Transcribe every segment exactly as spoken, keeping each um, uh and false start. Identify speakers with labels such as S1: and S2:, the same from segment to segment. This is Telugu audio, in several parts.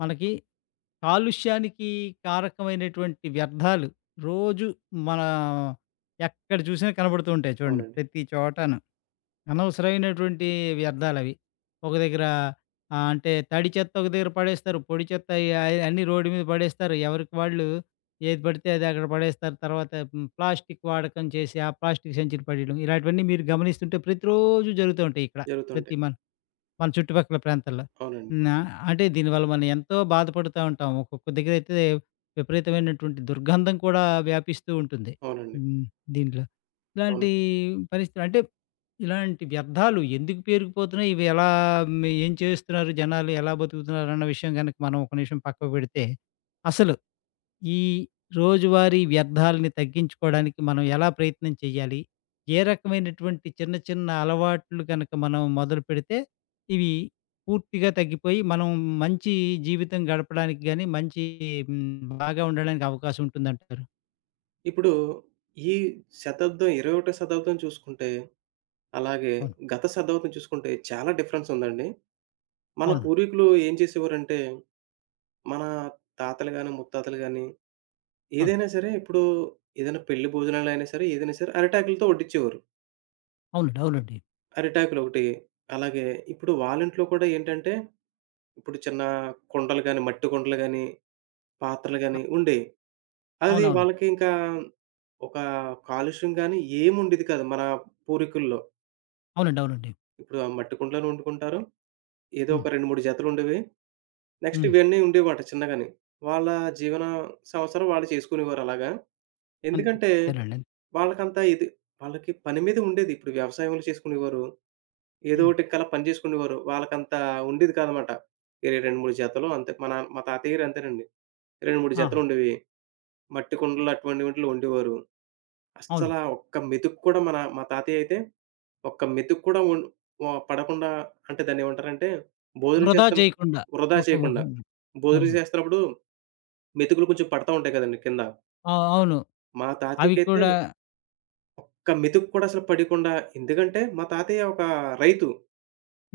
S1: మనకి కాలుష్యానికి కారకమైనటువంటి వ్యర్థాలు రోజు మన ఎక్కడ చూసినా కనబడుతూ ఉంటాయి చూడండి
S2: అవునండి.
S1: ప్రతి చోటను. అనవసరమైనటువంటి వ్యర్థాలవి. ఒక దగ్గర ఆహ్, అంటే తడి చెత్త ఒక దగ్గర పడేస్తారు. పొడి చెత్త అయి అయి అన్నీ రోడ్డు మీద పడేస్తారు. ఎవరికి వాళ్ళు ఏది పడితే అది అక్కడ పడేస్తారు. తర్వాత హ్మ్, ప్లాస్టిక్ వాడకం చేసి ఆ ప్లాస్టిక్ సంచులు పడేయడం ఇలాంటివన్నీ మీరు గమనిస్తుంటే ప్రతిరోజు జరుగుతూ ఉంటాయి ఇక్కడ. ప్రతి
S2: జరుగుతుంటాయి.
S1: మన మన చుట్టుపక్కల ప్రాంతాల్లో.
S2: అవునండి.
S1: నా అంటే దీనివల్ల మనం ఎంతో బాధపడుతా ఉంటాం. ఒక్కొక్క దగ్గరైతే విపరీతమైనటువంటి దుర్గంధం కూడా వ్యాపిస్తూ ఉంటుంది.
S2: అవునండి.
S1: హ్మ్. దీంట్లో.
S2: అవును.
S1: ఇలాంటి పరిస్థితులు అంటే ఇలాంటి వ్యర్థాలు ఎందుకు పేరుకుపోతున్నాయి? ఇవి ఎలా మ్, ఏం చేస్తున్నారు జనాలు? ఎలా బతుకుతున్నారు? అన్న విషయం గనక మనం ఒక నిమిషం పక్కకు పెడితే అసలు ఈ రోజువారీ వ్యర్థాలని తగ్గించుకోవడానికి మనం ఎలా ప్రయత్నం చేయాలి? ఏ రకమైనటువంటి చిన్న చిన్న అలవాట్లు గనక మనం మొదలుపెడితే ఇవి పూర్తిగా తగ్గిపోయి మనం మంచి జీవితం గడపడానికి గాని, మంచి హ్మ్, బాగా ఉండడానికి అవకాశం ఉంటుందంటారు.
S2: ఇప్పుడు ఈ శతాబ్దం, ఇరవై ఒకటవ శతాబ్దం చూసుకుంటే, అలాగే
S1: అవును.
S2: గత శతాబ్దం చూసుకుంటే చాలా డిఫరెన్స్ ఉందండి. మన
S1: అవును.
S2: పూర్వీకులు ఏం చేసేవారంటే, మన తాతలు గాని, ముత్తాతలు గాని
S1: అవును.
S2: ఏదైనా సరే ఇప్పుడు ఏదైనా పెళ్లి భోజనాలైనా సరే, ఏదైనా సరే అరిటాకులతో వడ్డించేవారు.
S1: అవునండి. అవునండి.
S2: అరిటాకులొకటి. అలాగే ఇప్పుడు వాళ్ళ ఇంట్లో కూడా ఏంటంటే, ఇప్పుడు చిన్న కుండలు గాని, మట్టి కుండలు గాని, పాత్రలు
S1: అ!
S2: గాని ఉండేవి. అది
S1: అవునవును.
S2: వాళ్ళకి ఇంకా ఒక కాలుష్యం గాని ఏముండేది కాదు. మన పూర్వీకుల్లో.
S1: అవునండి. అవునండి.
S2: ఇప్పుడు ఆ మట్టి కుండలోనే వండుకుంటారు. ఏదో
S1: హ్మ్.
S2: ఒక రెండు, మూడు జతలుండేవి. నెక్స్ట్
S1: హ్మ్.
S2: ఇవన్నీ ఉండేవమాట చిన్నగాని. వాళ్ళ జీవన సంవత్సరం వాళ్ళు చేసుకునేవారు అలాగా. ఎందుకంటే
S1: అంతేనండి.
S2: వాళ్ళకంత ఇది వాళ్ళకి పని మీద ఉండేది. ఇప్పుడు వ్యవసాయంలో చేసుకునేవారు. ఏదో
S1: హ్మ్.
S2: ఒకటికి అలా పని చేసుకునేవారు. వాళ్ళకంత ఉండేది కాదనమాట. ఏ రెండు, మూడు జతలు అంతే. మా నాన్న మా తాతయ్య గారు అంతేనండి. రెండు, మూడు
S1: ఆ!
S2: జతలుండేవి. మట్టి కుండలు అటువంటి వాటిలో వండేవారు. అస్సల
S1: అవును.
S2: ఒక్క మెతుకు కూడా మన మా తాతయ్య అయితే ఒక్క మెతుకు కూడా ఉన్ ఆహ్, పడకుండా అంటే దాన్నేమంటారంటే, భోజనం
S1: వృధా
S2: చేస్తాను
S1: చేయకుండా.
S2: వృధా
S1: ఒక ఒక
S2: చేయకుండా. భోజనం
S1: అవును.
S2: చేస్తున్నప్పుడు మెతుకులు కొంచెం పడతా ఉంటాయి కదండీ కింద.
S1: ఆ! అవును.
S2: మా
S1: అవి
S2: తాతయ్యకైతే
S1: కూడా
S2: ఒక్క మెతుకు కూడా అసలు పడకుండా ఎందుకంటే, మా తాతయ్య ఒక రైతు.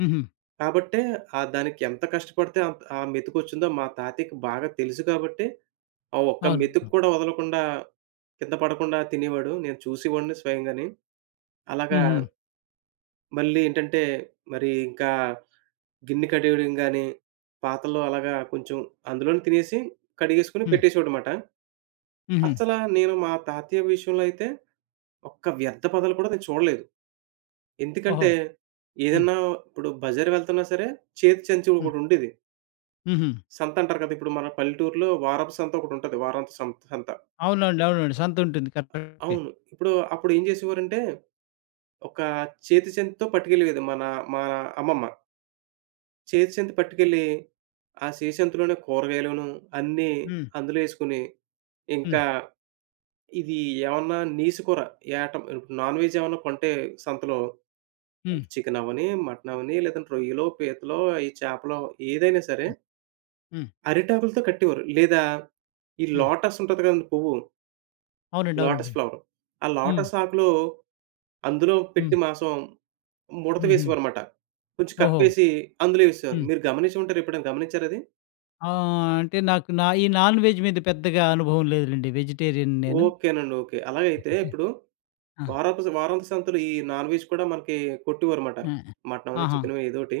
S1: హుహు.
S2: కాబట్టే ఆహ్, దానికి ఎంత కష్టపడితే అంత ఆ మెతుకొచ్చిందో మా తాతయ్యకి బాగా తెలుసు కాబట్టి, ఆ ఒక్క
S1: అవును.
S2: మెతుకు కూడా వదలకుండా కింద పడకుండా తినేవాడు. నేను చూసేవాడిని స్వయంగానే. అలాగా
S1: హుహు.
S2: మళ్ళీ ఏంటంటే, మరి ఇంకా గిన్నె కడిగడం గాని, పాత్రలు అలాగా కొంచెం అందులోనే తినేసి కడిగేసుకొని
S1: హ్మ్.
S2: పెట్టేసేవాడనమాట.
S1: హుహు.
S2: అస్సల నేను మా తాతయ్య విషయంలో అయితే ఒక్క వ్యర్థ పదాలు కూడా నేను చూడలేదు.
S1: ఓహో!
S2: ఎందుకంటే
S1: హ్మ్.
S2: ఏదన్నా ఇప్పుడు బజార్ వెళ్తున్నా సరే చేతి చెంచు
S1: హ్మ్.
S2: ఒకటుండేది.
S1: హుహు.
S2: సంత అంటారు కదా! ఇప్పుడు మన పల్లెటూరులో వారపు సంత ఒకటుంటది. వారాంతపు సం సంత. సంత
S1: అవునండి. అవునండి. సంతుంటుంది. కరెక్టే.
S2: అవును. ఇప్పుడు అప్పుడు ఏం చేసేవారంటే ఒక చేతి చెంచుతో పట్టుకెళ్ళేది మన మా అమ్మమ్మ. చేతి చెంచు పట్టుకెళ్ళి, ఆ చేతి చెంచులోనే కూరగాయలును అన్నీ
S1: హ్మ్.
S2: అందులో యేసుకొని
S1: హ్మ్.
S2: ఇంకా ఇది ఏమన్నా నీసు కూర, ఏటం ఇప్పుడు నాన్‌వెజ్ ఏమన్నా కొంటే సంతలో
S1: హ్మ్.
S2: చికెన్ అవ్వని, మటన్ అవ్వని లేదంటే రొయ్యలో, పీతలో, ఈ చేపలో ఏదైనా సరే
S1: హ్మ్. హ్మ్.
S2: అరిటాకులతో కట్టేవారు. లేదా ఈ
S1: హ్మ్.
S2: లోటస్ ఉంటది కదండీ పువ్వు,
S1: అవునండి.
S2: లోటస్
S1: అవునండి.
S2: ఫ్లవర్. ఆ
S1: హ్మ్.
S2: లోటస్ ఆకులో అందులో
S1: హ్మ్.
S2: పెట్టి మాంసం ముడత
S1: హుహు.
S2: వేసేవారన్నమాట. కొంచెం
S1: ఓహో!
S2: కప్పేసి అందులో వేసేవారు.
S1: హ్మ్.
S2: మీరు గమనించి ఉంటారు ఎప్పుడైనా గమనించారా అది?
S1: ఆహ్, అంటే నాకు నా ఈ నాన్ వెజ్ మీద పెద్దగా అనుభవం లేదులెండి. వెజిటేరియన్ నేను.
S2: ఓకేనండి. ఓకే. అలాగైతే ఇప్పుడు
S1: ఆ!
S2: వారపు వారాంత సంతలో ఈ నాన్ వెజ్ కూడా మనకి కొట్టేవారమాట.
S1: ఆ!
S2: మటనో,
S1: ఆహా!
S2: చికెనో ఏదోటి.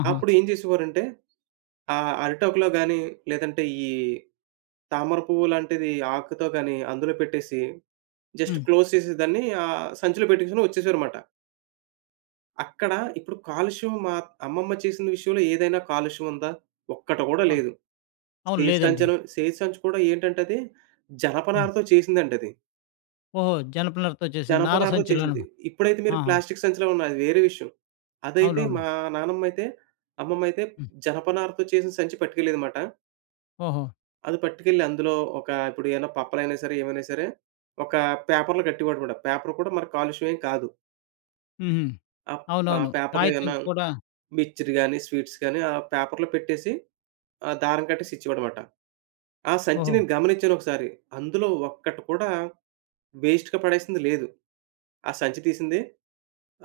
S1: ఆహా!
S2: అప్పుడు ఏం చేసేవారంటే, ఆహ్, అరిటాకులో గాని, లేదంటే ఈ తామర పువ్వు లాంటిది ఆకుతో గాని అందులో పెట్టేసి, జస్ట్
S1: హ్మ్.
S2: క్లోజ్ చేసి దాన్ని ఆహ్, సంచిలో పెట్టేసుకొని వచ్చేసారమాట. అక్కడ ఇప్పుడు కాలుష్యం మా అమ్మమ్మ చేసిన విషయంలో ఏదైనా కాలుష్యం ఉందా? ఒక్కటి కూడా
S1: ఆ!
S2: లేదు.
S1: అవును.
S2: సేదు
S1: లేదండి.
S2: సంచనం సేదు సంచి కూడా ఏంటంటే అది
S1: హ్మ్.
S2: జనపనారతో చేసిందంటది.
S1: ఓహో! జనపనారతో చేసిన నార
S2: జనపనారతో
S1: సంచులోను.
S2: చేసింది. ఇప్పుడైతే మీరు
S1: ఆహా!
S2: ప్లాస్టిక్ సంచిలో ఉన్నాయి. అది వేరే విషయం. అదైతే
S1: అవునవును.
S2: మా నానమ్మయితే, అమ్మమ్మయితే
S1: హ్మ్.
S2: జనపనారతో చేసిన సంచి పట్టుకెళ్ళేదమాట.
S1: ఓహో!
S2: అది పట్టుకెళ్ళి అందులో ఒక ఇప్పుడు ఏమైనా పప్పలైనా సరే, ఏమైనా సరే ఒక పేపర్‌లో కట్టేవాడమాట. పేపర్ కూడా మరి కాలుష్యం ఏం కాదు.
S1: హుహు.
S2: ఆహ్, ఆ
S1: అవునవును.
S2: పేపర్‌లో
S1: కాగితం
S2: ఏమన్నా
S1: కూడా.
S2: మిక్చర్ గాని, స్వీట్స్ గాని ఆ పేపర్‌లో పెట్టేసి ఆహ్, దారం కట్టేసి ఇచ్చేవాడమాట. ఆ సంచి
S1: ఓహో!
S2: నేను గమనించాను ఒకసారి. అందులో ఒక్కటి కూడా వేస్ట్‌గా పడేసింది లేదు. ఆ సంచి తీసింది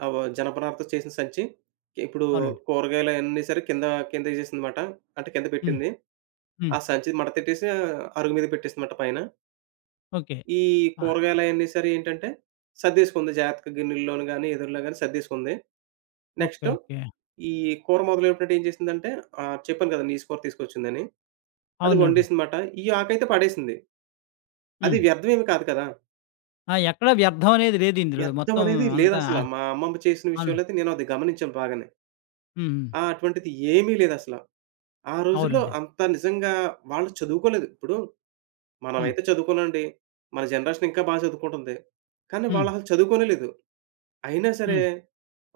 S2: ఆ! వ జనపనారతో చేసిన సంచి. ఇప్పుడు
S1: అవునండి.
S2: కూరగాయలయన్నీ సరే కింద కింద ఏసేసిందన్నమాట. అంటే కింద
S1: హ్మ్.
S2: పెట్టింది.
S1: హ్మ్.
S2: ఆ సంచి మడతెట్టేసి అరుగు మీద పెట్టేసిందన్నమాట పైన.
S1: ఓకే.
S2: ఈ
S1: ఆ!
S2: కూరగాయలయన్నీ సరే ఏంటంటే సర్దేసుకుంది జాగ్రత్తగా గిన్నెల్లోను గాని, ఎదురులో గాని సర్దేసుకుంది.
S1: ఓకే.
S2: Next
S1: okay.
S2: ఈ కూర మొదలెట్టినప్పుడు ఏం చేసిందంటే ఆహ్, చెప్పాను కదా! నీసు కూర తీసుకొచ్చిందని. అది
S1: అవునండి.
S2: వండేసిందన్నమాట. ఈ ఆకైతే పడేసింది. అది
S1: హ్మ్.
S2: వ్యర్థం ఏమి కాదు కదా!
S1: ఆ! ఎక్కడా వ్యర్థం అనేది లేదు ఇందులో.
S2: వ్యర్థం
S1: మొత్తం
S2: అనేది
S1: అంతా.
S2: లేదసల. మా అమ్మమ్మ చేసిన
S1: అవును.
S2: విషయంలో అయితే నేను అది గమనించాను బాగానే.
S1: హ్మ్. హ్మ్.
S2: ఆ! అటువంటిది ఏమీ లేదసల. ఆ రోజుల్లో
S1: అవునండి.
S2: అంత నిజంగా వాళ్ళు చదువుకోలేదు. ఇప్పుడు
S1: హ్మ్.
S2: మనమైతే చదువుకున్నామండి. మన జనరేషన్ ఇంకా బాగా చదువుకుంటుంది. కానీ
S1: హ్మ్.
S2: వాళ్ళసలు చదువుకోనే లేదు. అయినా సరే
S1: హ్మ్.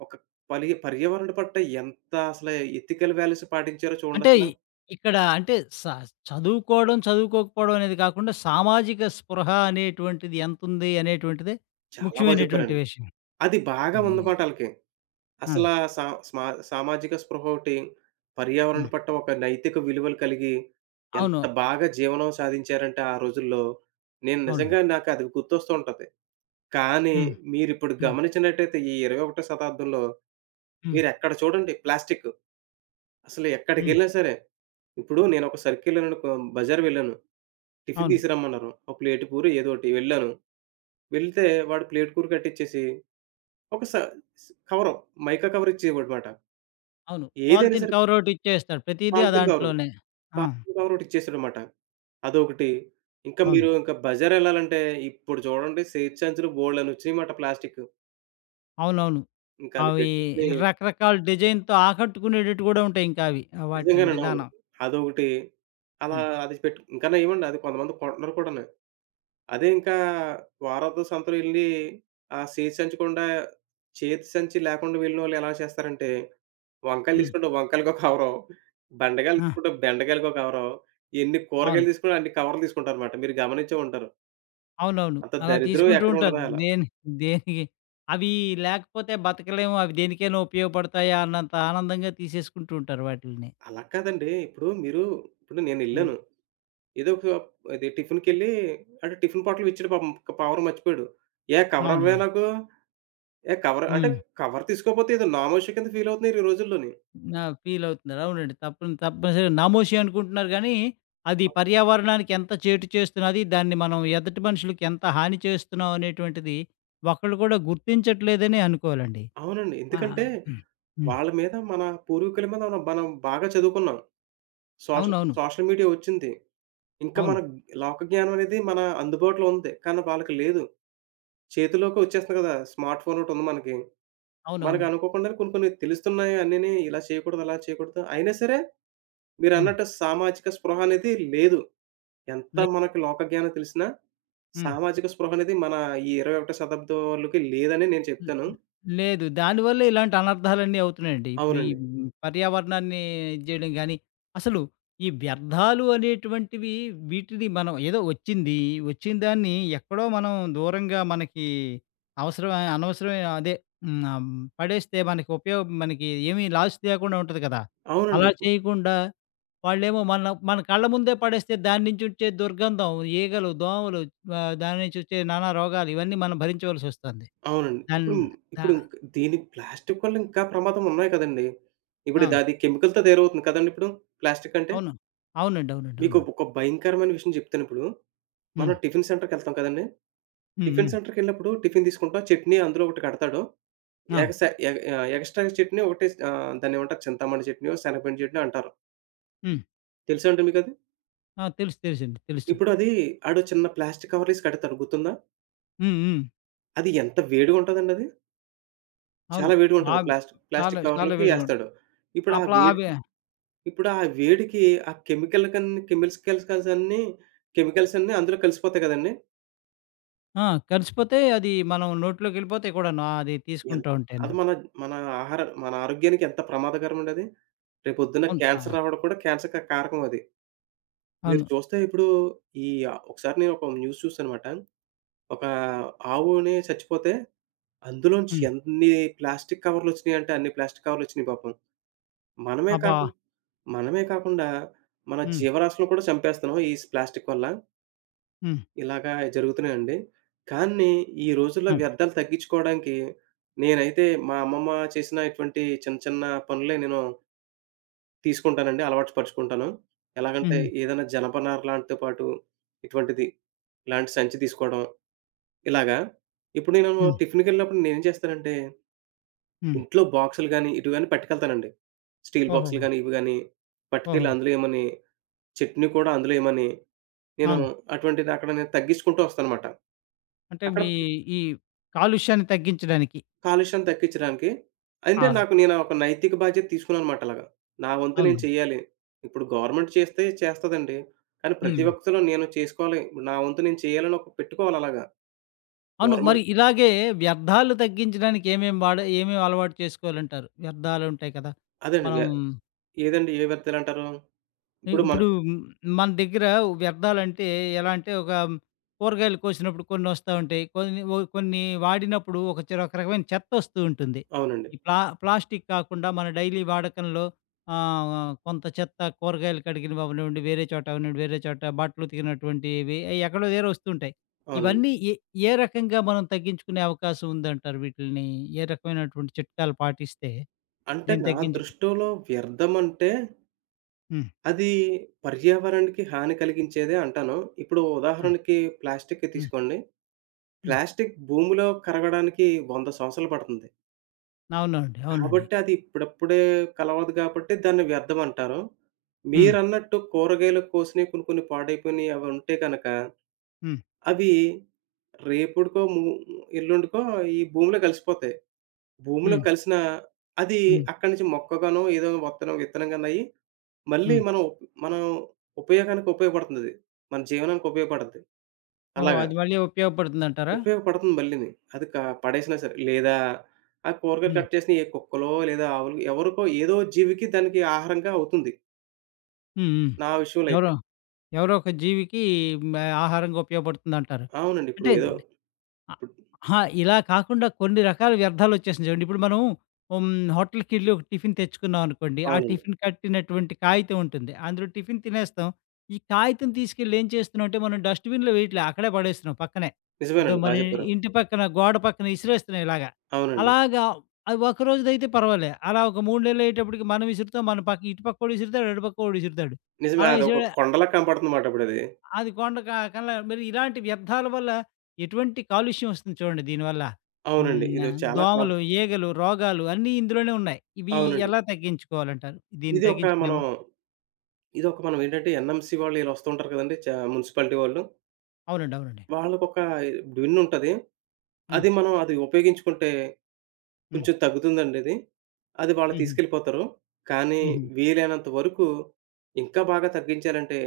S2: ఒక పలి పర్యావరణ పట్ల ఎంత అసలు ఎథికల్ వాల్యూస్ పాటించారో
S1: అంటే
S2: చూడండసల.
S1: ఇక్కడ అంటే స చదువుకోవడం, చదువుకోకపోవడం అనేది కాకుండా సామాజిక స్పృహ అనేటువంటిది ఎంతుంది అనేటువంటిదే
S2: చాలా బాగా
S1: ముఖ్యమైనటువంటి
S2: చెప్పారండి.
S1: విషయం.
S2: అది బాగా
S1: హ్మ్.
S2: ఉందమాట ఆళ్ళకి.
S1: ఆ!
S2: అసలా సా స్మా సామాజిక స్పృహ ఒకటి, పర్యావరణ
S1: హ్మ్.
S2: పట్ల ఒక నైతిక విలువలు కలిగి
S1: అవును.
S2: ఎంత బాగా జీవనం సాధించారంటే ఆ రోజుల్లో, నేను నిజంగా
S1: అవునండి.
S2: నాకు అది గుర్తొస్తూ ఉంటది. కానీ
S1: హ్మ్.
S2: మీరిప్పుడు
S1: హ్మ్.
S2: గమనించినట్టయితే ఈ ఇరవై ఒకటవ శతాబ్దంలో
S1: హ్మ్.
S2: మీరెక్కడ చూడండి ప్లాస్టిక్కు. అసలు
S1: హ్మ్.
S2: ఎక్కడికెళ్ళినా సరే, ఇప్పుడు నేనొక సర్కిల్‌లోనుకో బజార్ వెళ్ళాను. టిఫిన్
S1: అవును.
S2: తీసుకురమ్మన్నారు. ఒక ప్లేటు పూరో ఏదోటి వెళ్ళాను. వెళ్తే వాడు ప్లేట్ కూర కట్టిచ్చేసి ఒక స స్ కవరు మైకా కవర్ ఇచ్చేవాడమాట.
S1: అవును.
S2: ఏదైనా
S1: పాలిథీన్
S2: సరే
S1: కవర్ ఒకటి ఇచ్చేస్తాడు. ప్రతీదీ ఆ
S2: పాలిథీన్ కవరు.
S1: దాంట్లోనే. ఆ!
S2: పాలిథీన్ కవరొకటిచ్చేసాడమాట. అదొకటి. ఇంకా
S1: అవును.
S2: మీరు ఇంకా బజారెళ్ళాలంటే ఇప్పుడు చూడండి స్వేచ్ఛాంచులు బోలెడన్నొచ్చినియమాట ప్లాస్టిక్కు.
S1: అవునవును.
S2: ఇంకది
S1: అవి
S2: పెట్టుకొని
S1: రకరకాల డిజైన్‌తో ఆకట్టుకునేటట్టు గూడా ఉంటాయి ఇంకా అవి. ఆహ్, వాటిల
S2: నిజంగానండి. అవును.
S1: విధానం.
S2: అదొకటి. అలా
S1: హ్మ్.
S2: అది పెట్టు ఇంకా నయమండి. అది కొంతమంది కొంటున్నారు కూడాను. అదే ఇంకా వారాంతం సంతలో ఎళ్లి ఆ చేతి సంచకుండా చేతి సంచి లేకుండా వెళ్ళినోళ్ళు ఎలా చేస్తారంటే, వంకాయలు
S1: హ్మ్.
S2: తీసుకుంటే వంకాయలకో కవరు, బెండకాయలు
S1: ఆ!
S2: తీసుకుంటే బెండకాయలకో కవరు, ఎన్ని
S1: అవును.
S2: కూరగాయలు తీసుకున్నా అన్ని కవర్లు తీసుకుంటారన్నమాట. మీరు గమనించే ఉంటారు.
S1: అవునవును.
S2: అంత
S1: అలా
S2: దరిద్రం
S1: తీసుకుంటూ
S2: ఎక్కడ
S1: ఉంటారు.
S2: ఉండదు అలా.
S1: దేని దేనికి అవి లేకపోతే బతకలేము. అవి దేనికైనా ఉపయోగపడతాయా అన్నంత ఆనందంగా తీసేసుకుంటూ ఉంటారు వాటిల్ని.
S2: అలా కాదండి. ఇప్పుడు మీరు ఇప్పుడు
S1: హ్మ్.
S2: నేనెళ్ళాను. ఏదో ఒక అది టిఫిన్‌కెళ్ళి ఆడు టిఫిన్ బాటిల్ ఇచ్చాడు పాపం. కవర్ మర్చిపోయాడు. "ఏ కవర్ ఇవ్వవే
S1: అవునండి. అవును.
S2: నాకు" ఏ కవర్ అంటే
S1: హ్మ్.
S2: కవర్ తీసుకోకపోతే ఏదో నామోషి కింద ఫీల్ అవుతున్నారు ఈ రోజుల్లోని.
S1: నా ఫీలవుతున్నారు. అవునండి. తప్పని తప్పనిసరిగా నామోషి అనుకుంటున్నారు గానీ, అది
S2: అవును.
S1: పర్యావరణానికి ఎంత చేటు చేస్తున్నది, దాన్ని మనం ఎదుటి మనుషులకి ఎంత హాని చేస్తున్నాం అనేటువంటిది, ఒక్కళ్ళు కూడా గుర్తించట్లేదనే అనుకోవాలండి.
S2: అవునండి.
S1: ఆహా!
S2: ఎందుకంటే
S1: హ్మ్. హ్మ్.
S2: వాళ్ళ మీద మన పూర్వీకుల మీద మనం మనం బాగా చదువుకున్నాం. సోషల్
S1: అవునవును.
S2: సోషల్ మీడియా వచ్చింది. ఇంకా మన
S1: అవును.
S2: లోక జ్ఞానం అనేది మన అందుబాటులో ఉంది. కానీ వాళ్ళకి లేదు. చేతిలోకి వచ్చేస్తుంది కదా! స్మార్ట్ ఫోన్ ఒకటి ఉంది మనకి. మనకు
S1: అవునవును.
S2: అనుకోకుండానే కొన్ని కొన్ని తెలుస్తున్నాయి అన్నీని ఇలా చేయకూడదు, అలా చేయకూడదు. అయినా సరే
S1: హ్మ్.
S2: మీరన్నట్టు సామాజిక స్పృహ అనేది లేదు. ఎంత
S1: లే
S2: మనకి లోక జ్ఞానం తెలిసినా
S1: హ్మ్.
S2: సామాజిక స్పృహ అనేది మన ఈ ఇరవై ఒకటవ శతాబ్దం వాళ్ళకి లేదని నేను
S1: హ్మ్.
S2: చెప్తాను.
S1: హ్మ్. లేదు. దానివల్ల ఇలాంటి అనర్థాలన్నీ అవుతున్నాయండి. ఇప్పుడు ఈ
S2: అవునండి.
S1: హ్మ్, పర్యావరణాన్ని ఇది చేయడం గానీ, అసలు ఈ వ్యర్థాలు అనేటువంటివి వీటిని మనం ఏదో వచ్చింది, వచ్చిన దాన్ని ఎక్కడో మనం దూరంగా మనకి అవసరమై అనవసరమైన అదే హ్మ్, ఆహ్, పడేస్తే మనకి ఉపయోగం మనకి ఏమీ లాస్ లేకుండా ఉంటది కదా!
S2: అవునండి.
S1: అలా
S2: ఇప్పుడు
S1: చేయకుండా వాళ్ళేమో మన మన కళ్ళ ముందే పడేస్తే దాని నుంచి వచ్చే దుర్గంధం, ఈగలు, దోమలు ఆహ్, దాని నుంచి వచ్చే నానా రోగాలు ఇవన్నీ మనం భరించవలసొస్తుంది.
S2: అవునండి.
S1: దాన్
S2: ఇప్పుడు
S1: దా
S2: ఇప్పుడు ఇంక్ దీని ప్లాస్టిక్ వల్ల ఇంకా ప్రమాదం ఉన్నాయి కదండీ! ఇప్పుడు
S1: అవును.
S2: ద అది కెమికల్‌తో తయారవుతుంది కదండీ ఇప్పుడు. ప్లాస్టిక్ అంటే.
S1: అవును. అవునండి. అవునండి.
S2: మీకు
S1: అవునండి.
S2: ఒక భయంకరమైన విషయం చెప్తానిప్పుడు. మనం
S1: హ్మ్.
S2: టిఫిన్ సెంటర్‌కెళ్తాం కదండీ!
S1: హ్మ్.
S2: టిఫిన్
S1: హ్మ్.
S2: సెంటర్‌కెళ్ళినప్పుడు టిఫిన్ తీసుకుంటాం. చట్నీ అందులో ఒకటి కడతాడు.
S1: ఆ!
S2: ఎగస ఎగ ఆహ్, ఎక్స్‌ట్రా చట్నీ ఒకటి ఆహ్, దాన్నేమంటారు చింతామణి చట్నీయో, శనగపిండి చట్నీ అంటారు.
S1: హ్మ్.
S2: తెలుసా అండి మీకది?
S1: ఆ! తెలుసు. తెలుసండి. తెలుసు.
S2: ఇప్పుడు అది ఆడు చిన్న ప్లాస్టిక్ కవర్ ఏసి కడతాడు గుర్తుందా?
S1: హ్మ్. హ్మ్.
S2: అది ఎంత వేడిగుంటదండి అది?
S1: అవును.
S2: చాలా వేడిగుంటది.
S1: బాగా
S2: ప్లాస్టిక్
S1: చాలా
S2: ప్లాస్టిక్
S1: చాలా
S2: కవర్‌లోకి
S1: వేడిగా ఉంటాయి.
S2: ఏస్తాడు. ఇప్పుడు ఆ
S1: అప్పుడు
S2: వేడి
S1: అవి.
S2: ఇప్పుడు ఆ వేడికి ఆ కెమికల్ కన్ని కెమిస్కల్స్ అన్నీ కెమికల్స్ అన్నీ అందులో కలిసిపోతాయి గదండీ!
S1: ఆ! కలిసిపోతే అది మనం నోట్లోకెళ్ళిపోతాయి కూడాను. అది
S2: ఎన్
S1: తీసుకుంటూ ఉంటేను.
S2: అది మన మన ఆహార మన ఆరోగ్యానికి ఎంత ప్రమాదకరమండి అది. రేపొద్దున
S1: అవును. చా
S2: క్యాన్సర్ రావడం కూడా క్యాన్సర్‌కి కారకం అది. మీరు
S1: అవును.
S2: చూస్తే ఇప్పుడు ఈ ఒకసారి నేను ఒక న్యూస్ చూసానమాట. ఒక ఆవుని చచ్చిపోతే అందులోంచి
S1: హ్మ్.
S2: ఎన్ని ప్లాస్టిక్ కవర్‌లొచ్చినియంటే అన్ని ప్లాస్టిక్ కవర్‌లొచ్చినియి పాపం. మనమే
S1: అబ్బా!
S2: కాకుం మనమే కాకుండా, మన
S1: హ్మ్.
S2: జీవరాశులను కూడా చంపేస్తున్నాం ఈ స్ ప్లాస్టిక్ వల్ల.
S1: హ్మ్.
S2: ఇలాగా జరుగుతున్నాయండి. కానీ, ఈ రోజుల్లో
S1: ఆ!
S2: వ్యర్థాలు తగ్గించుకోవడానికి నేనైతే మా అమ్మమ్మ చేసిన ఇటువంటి చిన్న, చిన్న పనులే నేను తీసుకుంటానండి. అలవాటు పరుచుకుంటాను. ఎలాగంటే,
S1: హుహు.
S2: ఏదైనా జనపనార లాంటితో పాటు ఇటువంటిది, ఇలాంటి సంచి తీసుకోవడం ఇలాగా. ఇప్పుడు నేను
S1: హ్మ్.
S2: టిఫిన్‌కెళ్ళినప్పుడు నేనేం చేస్తానంటే,
S1: హ్మ్.
S2: ఇంట్లో బాక్సులు గానీ, ఇటు గాని పట్టుకెళ్తానండి. స్టీల్ బాక్సులు
S1: ఓహోహో!
S2: గానీ, ఇవి గానీ పట్టుకెళ్ళి
S1: ఓహో!
S2: అందులో ఏమోని చట్నీ కూడా అందులో ఏయమని, నేను
S1: అవును.
S2: అటువంటిది అక్కడ నేను తగ్గించుకుంటూ వస్తానమాట.
S1: అంటే
S2: అక్కడ
S1: మీ ఈ కాలుష్యాన్ని తగ్గించడానికి.
S2: కాలుష్యాన్ని తగ్గించడానికి అంటే
S1: ఆ!
S2: నాకు నేను ఒక నైతిక బాధ్యత తీసుకున్నానమాట అలాగా. నా వంతు నేను
S1: అవును.
S2: చేయాలి. ఇప్పుడు గవర్నమెంట్ చేస్తే చేస్తదండి. కానీ ప్రతి
S1: హ్మ్.
S2: ఒక్కళ్ళు నేను చేసుకోవాలి. ఇప్పుడు నా వంతు నేను చేయాలని ఒక పెట్టుకోవాలి అలాగా.
S1: అవును. మరి
S2: గవర్నమెంట్
S1: ఇలాగే వ్యర్థాలు తగ్గించడానికి ఏమేం వాడ ఏమేమి అలవాటు చేసుకోవాలంటారు? వ్యర్థాలుంటాయి కదా!
S2: అదండి. వ్య
S1: మనం
S2: ఏదండి ఏ వ్యర్థాలంటారు?
S1: ఇ
S2: ఇప్పుడు
S1: ఇప్పుడు
S2: మనకు
S1: హ్మ్, మన దగ్గర వ్యర్థాలంటే ఎలా అంటే ఒక కూరగాయలు కోసినప్పుడు కొన్ని వస్తా ఉంటాయి. కొన్ని ఓ కొన్ని వాడినప్పుడు ఒక చె ఒక రకమైన చెత్త వస్తూ ఉంటుంది.
S2: అవునండి.
S1: ఈ ప్లా ప్లాస్టిక్ కాకుండా మన డైలీ వాడకంలో ఆహ్, కొంత చెత్త కూరగాయలు కడిగినవి అవ్వనివ్వండి, వేరే చోట అవ్వనివ్వండి, వేరే చోట బట్టలు ఉతికినటువంటివి అయి ఎక్కడో దగ్గర వస్తుంటాయి.
S2: అవునండి.
S1: ఇవన్నీ ఏ ఏ రకంగా మనం తగ్గించుకునే అవకాశం ఉందంటారు వీటిల్ని? ఏ రకమైనటువంటి చిట్కాలు పాటిస్తే
S2: అంటే
S1: దీన్ని
S2: నా
S1: తగ్గించుకు
S2: దృష్టిలో వ్యర్థమంటే
S1: హ్మ్.
S2: అది పర్యావరణానికి హాని కలిగించేదే అంటాను. ఇప్పుడు
S1: హ్మ్.
S2: ఉదాహరణకి ప్లాస్టిక్కే
S1: హ్మ్.
S2: తీసుకోండి.
S1: హ్మ్.
S2: ప్లాస్టిక్ భూమిలో కరగడానికి వంద సంవత్సరాలు పడుతుంది.
S1: అవునండి. అవునండి.
S2: కాబట్టి అది ఇప్పుడప్పుడే కలవదు కాబట్టి దాన్ని వ్యర్థం అంటారు.
S1: హ్మ్.
S2: మీరన్నట్టు కూరగాయలు కోసినవి కొన్ని కొన్ని పాడైపోయినయి అవి ఉంటే గనక
S1: హ్మ్.
S2: అవి రేపుడుకో ము ఎల్లుండికో ఈ భూమిలో కలిసిపోతాయి. భూమిలో
S1: హ్మ్.
S2: కలిసినా అది
S1: హ్మ్.
S2: అక్కడి నుంచి మొక్కగానో ఏదో వత్తనం విత్తనంగానో అయ్యి మళ్ళీ
S1: హ్మ్.
S2: మనం ఉప్- మనం ఉపయోగానికి ఉపయోగపడుతుందది. మన జీవనానికి ఉపయోగపడుద్ది.
S1: ఓహో!
S2: అలాగ.
S1: అది మళ్ళీ ఉపయోగపడుతుందంటారా?
S2: ఉపయోగపడుతుంది మళ్ళీని. అది క పడేసినా సరే. లేదా ఆ కూరగాయలు
S1: హ్మ్.
S2: కట్ చేసిన ఏ కుక్కలో లేదా ఆవులో ఎవరికో ఏదో జీవికి దానికి ఆహారంగా అవుతుంది.
S1: హ్మ్. హ్మ్.
S2: నా విషయంలో అయితే.
S1: ఎవరో ఎవరో ఒక జీవికి మ ఆహారంగా ఉపయోగపడుతుందంటారు.
S2: అవునండి. ఇప్పుడు
S1: అంటే
S2: ఏదో
S1: అ
S2: ఇప్పుడు
S1: అహా! ఇలా కాకుండా కొన్ని రకాల వ్యర్థాలొచ్చేసినియి చూడండి. ఇప్పుడు మనం హ్మ్. హోటల్‌కెళ్ళి ఒక టిఫిన్ తెచ్చుకున్నాం అనుకోండి. ఆ
S2: అవునండి.
S1: టిఫిన్ కట్టినటువంటి కాగితం ఉంటుంది. అందులో టిఫిన్ తినేస్తాం. ఈ కాగితం తీసుకెళ్ళి ఏం చేస్తున్నాం అంటే మనం డస్ట్‌బిన్‌లో వేయట్లే. అక్కడే పడేస్తున్నాం పక్కనే. ఏదో
S2: నిజమేనండి. బా
S1: మన
S2: చెప్పారు.
S1: ఇంటి పక్కన గోడ పక్కన ఇసిరేస్తున్నాం ఇలాగా.
S2: అవునండి.
S1: అలాగా అది ఒకరోజుదైతే పర్వాలే. అలా ఒక మూడు నెలలయ్యేటప్పటికి మనం విసురుతాం. మన పక్క ఇటు పక్కోడు విసురుతాడు. అటు పక్కోడు విసురుతాడు.
S2: నిజమే.
S1: అలా
S2: అదొక
S1: విసిరే
S2: కొండలా కనపడుతుందన్నమాట ఇప్పుడది.
S1: అది కొండ క కల్లా మరి ఇలాంటి వ్యర్థాల వల్ల ఎటువంటి కాలుష్యం వస్తుంది చూడండి దీనివల్ల.
S2: అవునండి. ఇది
S1: హ్మ్.
S2: చాలా కాలం
S1: దోమలు, ఈగలు, రోగాలు అన్నీ ఇందులోనే ఉన్నాయి. ఇవి
S2: అవునండి.
S1: ఎలా తగ్గించుకోవాలంటారు? దీన్ని
S2: ఇది ఒక
S1: తగ్గించుకునే
S2: మనం
S1: మ
S2: ఇదొక మనం ఏంటంటే ఎన్‌ఎంసీ వాళ్ళు ఈళ్ళొస్తూ ఉంటారు కదండీ! చ మున్సిపాలిటీ వాళ్ళు.
S1: అవునండి. అవునండి.
S2: వాళ్ళకొక విన్ ఉంటది.
S1: హ్మ్.
S2: అది మనం అది ఉపయోగించుకుంటే
S1: హ్మ్.
S2: కొంచెం తగ్గుతుందండిది. అది వాళ్ళు
S1: హుహు.
S2: తీసుకెళ్ళిపోతారు. కానీ
S1: హుహు.
S2: వీలైనంత వరకు ఇంకా బాగా తగ్గించాలంటే,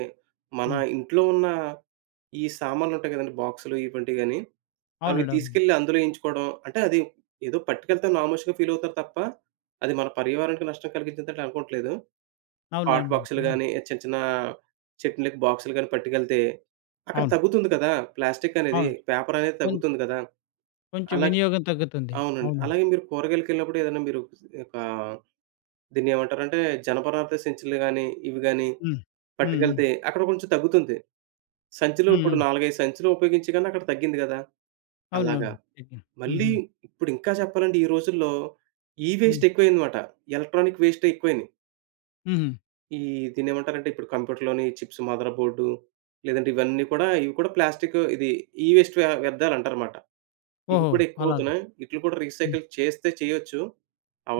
S2: మన
S1: హ్మ్.
S2: ఇంట్లో ఉన్న ఈ సామాన్లుంటాయి కదండీ! బాక్సులు ఇటువంటివి గాని, అవి
S1: అవునండి. అవునండి.
S2: తీసుకెళ్ళి అందులో ఎయించుకోవడం. అంటే అది ఏదో పట్టుకెళ్తాం నామోషీగా ఫీల్ అవుతారు తప్ప, అది మన పర్యావరణానికి నష్టం కలిగించిందని అనుకోవట్లేదు. హాట్
S1: అవునవునండి.
S2: బాక్సులు
S1: అవును.
S2: గాని, చిన్న చిన్న చట్నీలకి బాక్సులు గాని పట్టుకెళ్తే, అక్కడ
S1: అవును.
S2: తగ్గుతుంది కదా! ప్లాస్టిక్ అనేది,
S1: అవును.
S2: పేపర్ అనేది
S1: కొం
S2: తగ్గుతుంది కదా!
S1: కొంచెం
S2: అలా
S1: వినియోగం తగ్గుతుంది.
S2: అవునండి.
S1: అవునండి.
S2: అలాగే మీరు కూరగాయలకెళ్ళినప్పుడు ఏదైనా మీరు ఒక దీన్నేమంటారంటే, జనపనార సంచులు గాని, ఇవి గాని
S1: హ్మ్. హ్మ్. హ్మ్.
S2: పట్టుకెళ్తే అక్కడ కొంచెం తగ్గుతుంది. సంచులు
S1: హ్మ్.
S2: ఇప్పుడు
S1: హ్మ్.
S2: నాలుగు, ఐదు సంచులు ఉపయోగించి గాని అక్కడ తగ్గింది గదా! అలాగా.
S1: అవునవును. తగ్గింది.
S2: మళ్ళీ
S1: హుహు.
S2: ఇప్పుడు ఇంకా చెప్పాలంటే ఈ రోజుల్లో ఈ
S1: హ్మ్.
S2: వేస్ట్ ఎక్కువయిందన్నమాట. ఎలక్ట్రానిక్ వేస్టే ఎక్కువయినియి.
S1: హుహు.
S2: ఈ దీన్నేమంటారంటే ఇప్పుడు కంప్యూటర్‌లోని చిప్స్, మదర్ బోర్డు లేదంటే ఇవన్నీ కూడా ఇవి కూడా ప్లాస్టిక్ ఇది ఈ వేస్ట్ వ్యర్థాలంటారన్నమాట. ఇవి
S1: ఓహో!
S2: కూడా
S1: అలాగా.
S2: ఎక్కువవుతున్నాయి. ఇటిలిని కూడా
S1: హ్మ్.
S2: రీసైకిల్ చేస్తే చేయొచ్చు.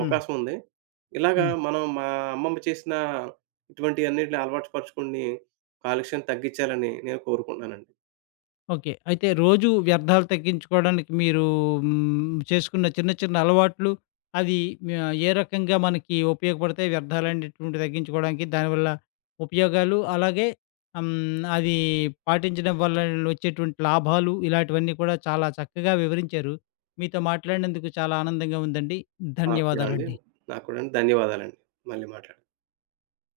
S1: హ్మ్.
S2: ఉంది. ఇలాగా
S1: హ్మ్.
S2: మనం మా అమ్మమ్మ చేసిన ఇటువంటియన్నిటిని అలవాటు పరుచుకొని, కాలుష్యం తగ్గించాలని నేను కోరుకుంటున్నానండి.
S1: ఓకే. అయితే రోజు వ్యర్థాలు తగ్గించుకోవడానికి మీరు హ్మ్, చేసుకున్న చిన్న చిన్న అలవాట్లు అవి ఆహ్, ఏ రకంగా మనకి ఉపయోగపడతాయి? వ్యర్థాలనేటువంటివి తగ్గించుకోవడానికి దానివల్ల ఉపయోగాలు, అలాగే హ్మ్, అది పాటించడం వల్ల వచ్చేటువంటి లాభాలు ఇలాంటివన్నీ కూడా చాలా చక్కగా వివరించారు. మీతో మాట్లాడినందుకు చాలా ఆనందంగా ఉందండి.
S2: నాకు కూడా అండి.
S1: ధన్యవాదాలండి.
S2: నాకు కూడా అండి. ధన్యవాదాలండి. మళ్ళీ మాట్లాడదాం.